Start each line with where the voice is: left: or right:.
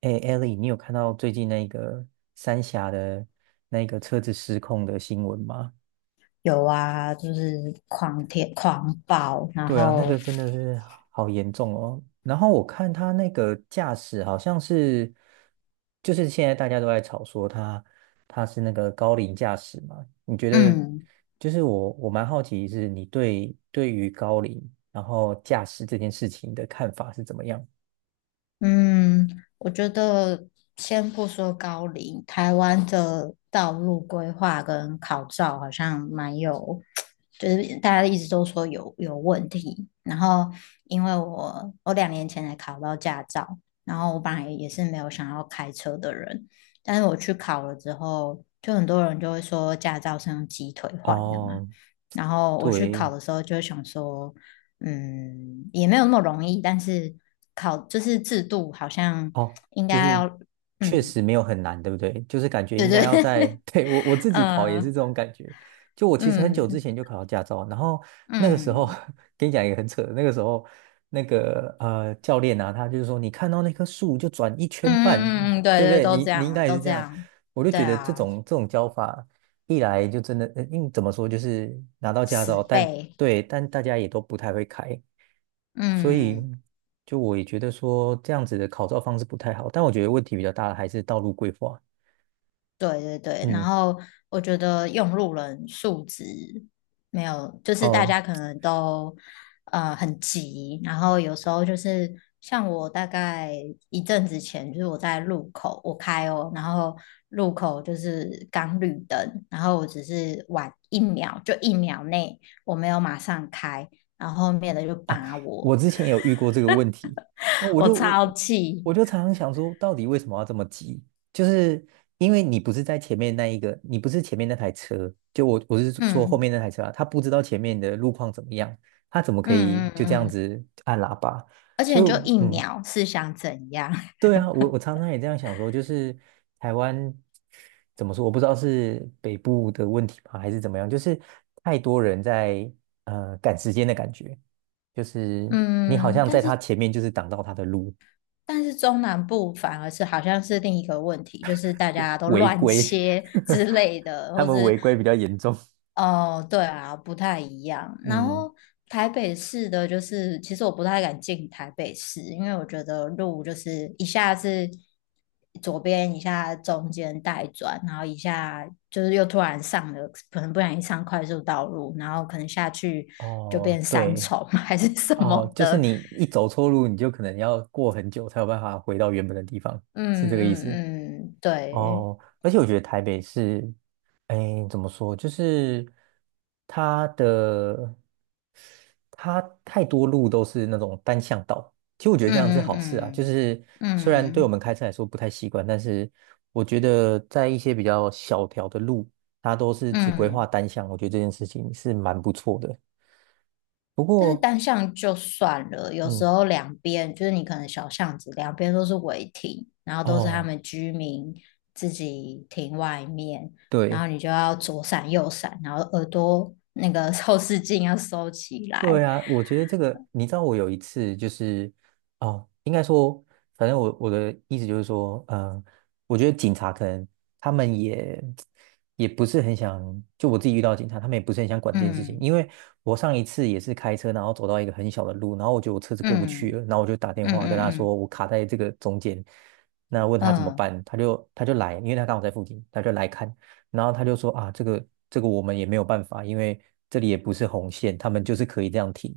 right: 哎，Ellie，你有看到最近那个三峡的那个车子失控的新闻吗？
left: 有啊，就是狂舔狂暴，然
right: 对啊，那
left: 后
right: 个真的是好严重哦。然后我看他那个驾驶好像是，就是现在大家都在吵说他是那个高龄驾驶嘛。你觉得，
left: 嗯，
right: 就是我蛮好奇是你对于高龄然后驾驶这件事情的看法是怎么样？
left: 嗯，我觉得先不说高龄，台湾的道路规划跟考照好像蛮有，就是大家一直都说有问题。然后因为我2年前才考到驾照，然后我本来也是没有想要开车的人，但是我去考了之后，就很多人就会说驾照是用鸡腿换的嘛。
right: 哦，
left: 然后我去
right: 对，
left: 考的时候就想说，也没有那么容易，但是考就是制度好像
right: 哦，
left: 应
right: 就
left: 该
right: 是
left: 要，
right: 确
left: 嗯，
right: 实没有很难，对不对？就是感觉应该要在，对，我自己考也是
left: 呃，
right: 这种感觉。就我其实很久之
left: 嗯
right: 前就考到驾照，然后那个时
left: 嗯
right: 候
left: 嗯
right: 跟你讲一个很扯的，那个时候那个教练啊，他就是说你看到那棵树就转一圈半，
left: 嗯，对
right: 对不
left: 对，
right: 对？
left: 都
right: 你
left: 这
right: 你应
left: 样，
right: 该也
left: 都
right: 是这
left: 这
right: 样，
left: 样，
right: 我就
left: 对
right: 觉得这
left: 啊，
right: 种这种教法一来就真的，嗯，怎么说就是拿到驾
left: 死
right: 照，但
left: 背，
right: 对，但大家也都不太会开。所以
left: 嗯。
right: 就我也觉得说这样子的考照方式不太好，但我觉得问题比较大的还是道路规划。
left: 对对对，然
right: 嗯，
left: 后我觉得用路人素质没有，就是大
right: 哦
left: 家可能都很急，然后有时候就是像我大概一阵子前，就是我在路口我开哦，然后路口就是刚绿灯，然后我只是晚一秒，就一秒内我没有马上开，然后后面的就
right: 哦，
left: 扒我，
right: 我之前也有遇过这个问题，那
left: 我超气，
right: 我就常常想说，到底为什么要这么急？就是因为你不是在前面那一个，你不是前面那台车，就我是说后面
left: 嗯
right: 那台车啊，他不知道前面的路况怎么样，他怎么可以
left: 嗯
right: 就这样
left: 嗯嗯，
right: 子按喇叭？
left: 而且
right: 所
left: 你就
right: 以，
left: 一
right: 嗯，
left: 秒是想怎样？
right: 对啊，我常常也这样想说，就是台湾怎么说，我不知道是北部的问题吧，还是怎么样，就是太多人在赶时间的感觉，就是你好
left: 嗯，
right: 像
left: 但
right: 在
left: 是
right: 他前面就是挡到他的路，
left: 但是中南部反而是好像是另一个问题，就是大家都
right: 违
left: 乱
right: 规，
left: 切 之 类的，
right: 他
left: 或
right: 们
left: 是
right: 违规比较严重。
left: 哦，对啊，不太一样。然
right: 嗯，
left: 后台北市的，就是其实我不太敢进台北市，因为我觉得路就是一下是左边，一下中间带转，然后一下就是又突然上了，可能不小心上快速道路，然后可能下去就
right: 哦，
left: 变三
right: 对，
left: 重 还是什
right: 哦，
left: 么
right: 就是
left: 的，
right: 你一走错路，你就可能要过很久才有办法回到原本的地方，是
left: 嗯
right: 这个意思。
left: 嗯嗯，对，
right: 哦，而且我觉得台北是，哎，怎么说，就是它的它太多路都是那种单向道。其实我觉得这样是
left: 嗯
right: 好事啊，就
left: 嗯
right: 是
left: 嗯
right: 虽然对我们
left: 嗯
right: 开车来说不太习惯，但是我觉得在一些比较小条的路，它都是只规划
left: 嗯，
right: 单向，我觉得这件事情是蛮不错的。不
left: 但是
right: 过，
left: 单向就算了，有时
right: 嗯，
left: 候两边就是你可能小巷子两边都是违停，然后都是他
right: 哦，
left: 们居民自己停外面，然
right: 对。
left: 后你就要左闪右闪，然后耳朵那个 后视镜要收起
right: 对
left: 来，
right: 啊，我觉得这个，你知道，我有一次就是，哦，应该说，反正我的意思就是说，嗯、我觉得警察可能他们也不是很想，就我自己遇到警察，他们也不是很想管这件事情，
left: 嗯
right: 因为我上一次也是开车，然后走到一个很小的路，然后我觉得我车子过不去
left: 嗯
right: 了，然后我就打电
left: 嗯
right: 话跟
left: 嗯
right: 他
left: 嗯
right: 说我卡在这个中间，那问他怎么
left: 嗯
right: 办，他就来，因为他刚好在附近，他就来看，然后他就说啊，这个我们也没有办法，因为这里也不是红线，他们就是可以这样停。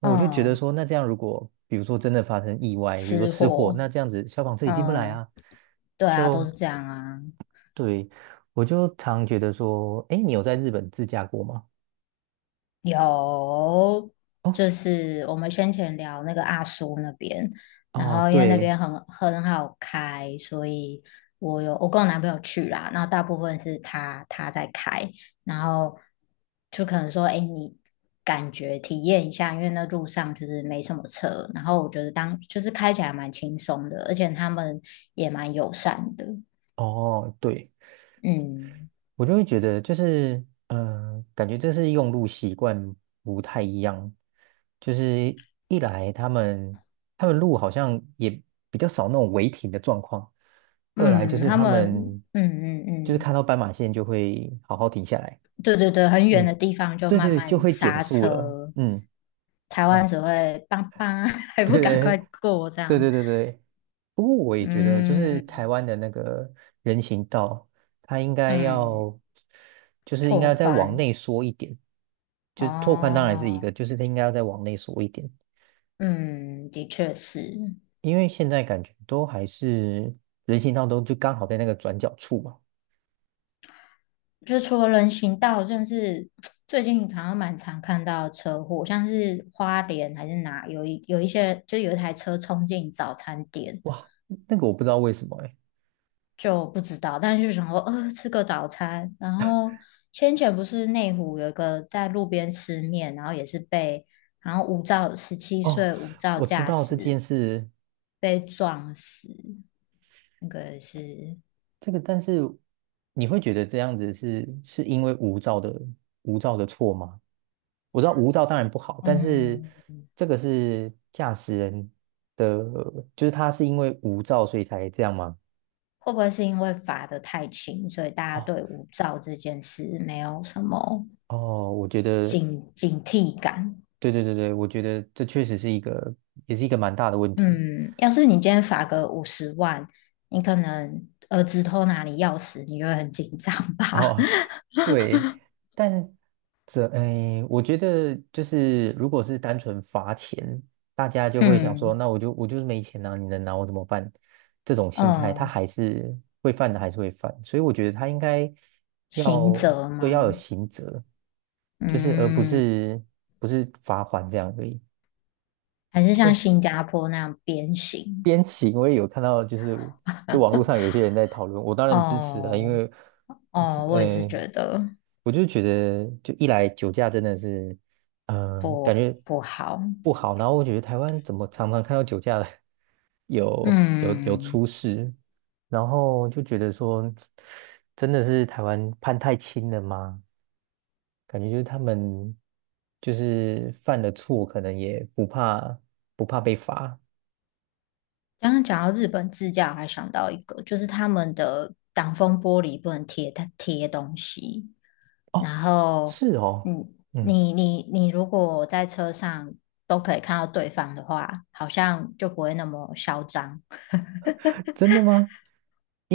right: 我就觉得
left: 嗯，
right: 说，那这样如果比如说真的发生意外，比如说
left: 吃
right: 失火，
left: 货，
right: 那这样子消防车也进不来
left: 嗯，
right: 啊。
left: 对啊，都
right: 就
left: 是这样啊，
right: 对，我就常觉得说，哎，你有在日本自驾过吗？
left: 有，
right: 哦
left: 就是我们先前聊那个阿苏那边，然
right: 哦，
left: 后因为那
right: 对，
left: 边很好开，所以我跟我男朋友去啦，然后大部分是他在开，然后就可能说，哎，你感觉体验一下，因为那路上就是没什么车，然后我觉得当就是开起来蛮轻松的，而且他们也蛮友善的，
right: 哦对。
left: 嗯
right: 我就会觉得就是，嗯、感觉这是用路习惯不太一样。就是一来他们路好像也比较少那种违停的状况，二来就
left: 嗯，
right: 是
left: 他
right: 他
left: 们。
right: 们就是看
left: 嗯
right: 到斑马线就会好好停下来，
left: 对对对，很远的
right: 嗯，
left: 地方就
right: 对
left: 慢
right: 对，就
left: 慢
right: 会减
left: 刹
right: 速了，
left: 车，
right: 嗯，
left: 台
right: 然
left: 湾
right: 后
left: 只会叭叭，还
right: 对
left: 不赶快
right: 对，
left: 过这
right: 对
left: 样。
right: 对对对，不过我也觉得，就是
left: 嗯
right: 台湾的那个人行道，它应该
left: 嗯，
right: 要，就是应
left: 拓
right: 该再往
left: 宽
right: 内缩一点，就是拓宽当然是一个，
left: 哦，
right: 就是它应该要再往内缩一点，
left: 嗯，的确是，
right: 因为现在感觉都还是人行道都就刚好在那个转角处嘛，
left: 就除了人行道，真的是 最近好像蛮常看到车祸，像是花莲还是哪有一些，就有一台车冲进早餐店，
right: 哇，那个我不知道为什么哎，
left: 就不知道，但是就想说，吃个早餐。然后先前不是内湖有一个在路边吃面，然后也是被，然后无照十七
right: 哦，
left: 岁无照
right: 我知
left: 驾
right: 道这件
left: 驶
right: 事，
left: 被撞死，那个是，
right: 这个但是你会觉得这样子是因为无照的无照的错吗？我知道无照当然不好，但是
left: 嗯，
right: 这个是驾驶人的，就是他是因为无照所以才这样吗？
left: 会不会是因为罚得太轻，所以大家
right: 哦
left: 对无照这件事没有什么
right: 哦，我觉得，
left: 警惕感？
right: 对对对对，我觉得这确实是一个，也是一个蛮大的问题。
left: 嗯，要是你今天罚个50万，你可能儿子偷拿你钥匙，你就会很紧张 吧？
right: 哦，对，但这，哎，我觉得就是，如果是单纯罚钱，大家 就会想说，
left: 嗯
right: 那我就是没钱啊，你能拿我怎么办？这种心态，他
left: 嗯，
right: 还是会犯的，还是会犯，所以我觉得他应该要
left: 刑责
right: 就要有
left: 吗？
right: 刑责，就是而不
left: 嗯，
right: 是罚款这样而已。
left: 还是像新加坡那样鞭刑？
right: 边骑，我也有看到，就是就网络上有些人在讨论，我当然支持啊，因
left: 哦
right: 为我只
left: 哦，我也是
right: 呃，
left: 觉得
right: 我就觉得，就一来酒驾真的是，感觉
left: 不好。
right: 不好，然后我觉得台湾怎么常常看到酒驾的 有
left: 嗯，
right: 出事，然后就觉得说，真的是台湾判太轻了吗？感觉就是他们就是犯了错，可能也不怕被罚。
left: 刚刚讲到日本自驾，我还想到一个，就是他们的挡风玻璃不能贴东西。
right: 哦，
left: 然后，
right: 是哦。
left: 嗯，
right: 嗯。
left: 你如果在车上都可以看到对方的话，好像就不会那么嚣张。
right: 真的吗？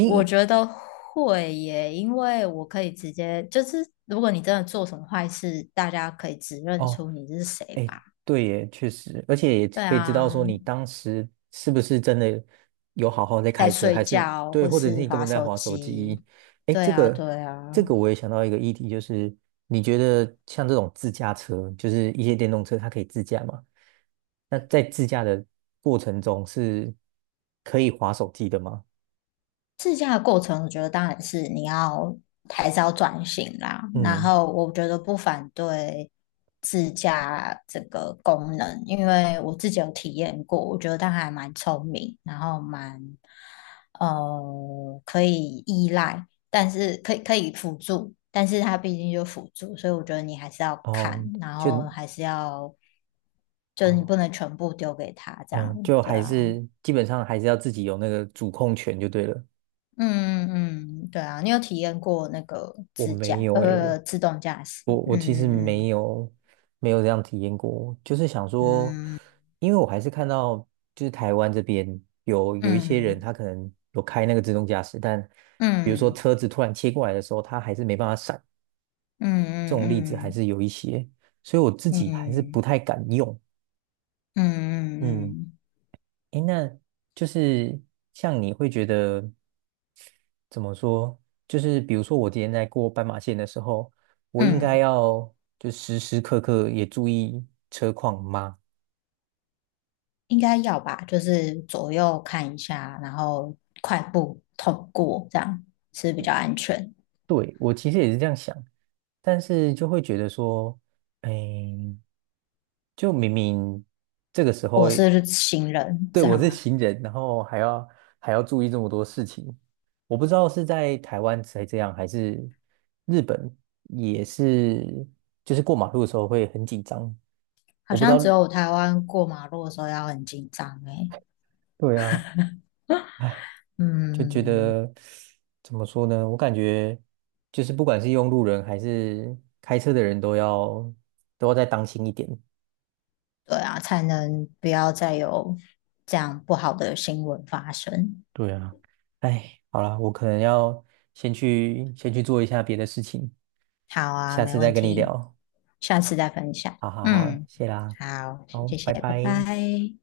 left: 我觉得会耶，因为我可以直接，就是如果你真的做什么坏事，大家可以指认
right: 哦，
left: 出你是谁
right: 哎，
left: 吧。
right: 对耶，确实，而且也
left: 对
right: 可以知道
left: 啊，
right: 说你当时是不是真的有好好在
left: 在
right: 开车，
left: 睡
right: 还是
left: 觉
right: 对，
left: 或
right: 或者是
left: 是
right: 你根
left: 划
right: 本在
left: 手
right: 划手
left: 机。
right: 机。哎，
left: 对
right: 这
left: 啊，
right: 个
left: 对
right: 这
left: 啊。
right: 个我也想到一个议题，就是你觉得像这种自驾车，就是一些电动车，它可以自驾吗？那在自驾的过程中是可以划手机的吗？
left: 自驾的过程，我觉得当然是你要还是要转型啦。然
right: 嗯，
left: 后我觉得不反对自驾这个功能，因为我自己有体验过，我觉得它还蛮聪明，然后蛮可以依赖，但是可以辅助，但是它毕竟就辅助，所以我觉得你还是要
right: 哦，
left: 看，然
right: 就
left: 后还是要就是你不
right: 哦。
left: 能全部丢给他这样，
right: 哦，就
left: 对
right: 还
left: 啊，
right: 是基本上还是要自己有那个主控权就对了。
left: 嗯嗯嗯，对啊，你有体验过那个
right: 我
left: 自
right: 没
left: 驾，
right: 有诶，我
left: 自动驾驶？
right: 我我其实
left: 嗯
right: 没有这样体验过，就是想说，
left: 嗯
right: 因为我还是看到就是台湾这边有一些人
left: 嗯
right: 他可能有开那个自动驾驶，但比如说
left: 嗯
right: 车子突然切过来的时候，他还是没办法闪，
left: 嗯
right: 这
left: 嗯
right: 种例子还
left: 嗯
right: 是有一些，所以我自己还是
left: 嗯
right: 不太敢用。
left: 嗯嗯
right: 嗯，
left: 嗯
right: 诶，那就是像你会觉得怎么说？就是比如说，我今天在过斑马线的时候，我
left: 嗯，
right: 应该
left: 嗯，
right: 要就时时刻刻也注意车况吗？
left: 应该要吧，就是左右看一下，然后快步通过，这样是比较安全。
right: 对，我其实也是这样想，但是就会觉得说，哎，就明明这个时候
left: 我是行人，
right: 对，
left: 这
right: 我
left: 样
right: 是
left: 吗？
right: 行人，然后还要注意这么多事情，我不知道是在台湾才这样，还是日本也是，就是过马路的时候会很紧张。
left: 好
right: 我不知
left: 像
right: 道，
left: 只有台湾过马路的时候要很紧张诶。
right: 对啊，哎，就觉
left: 嗯。
right: 得怎么说呢？我感觉就是不管是用路人还是开车的人都要再当心一点。
left: 对啊，才能不要再有这样不好的新闻发生。
right: 对啊，哎，好啦，我可能要先去做一下别的事情，
left: 好啊，
right: 下
left: 没
right: 次再
left: 问
right: 跟你
left: 题，
right: 聊。
left: 下次再分享。
right: 好好好，
left: 嗯，
right: 谢啦，
left: 好，
right: 好，
left: 谢谢，
right: 拜
left: 拜
right: 拜。
left: 拜。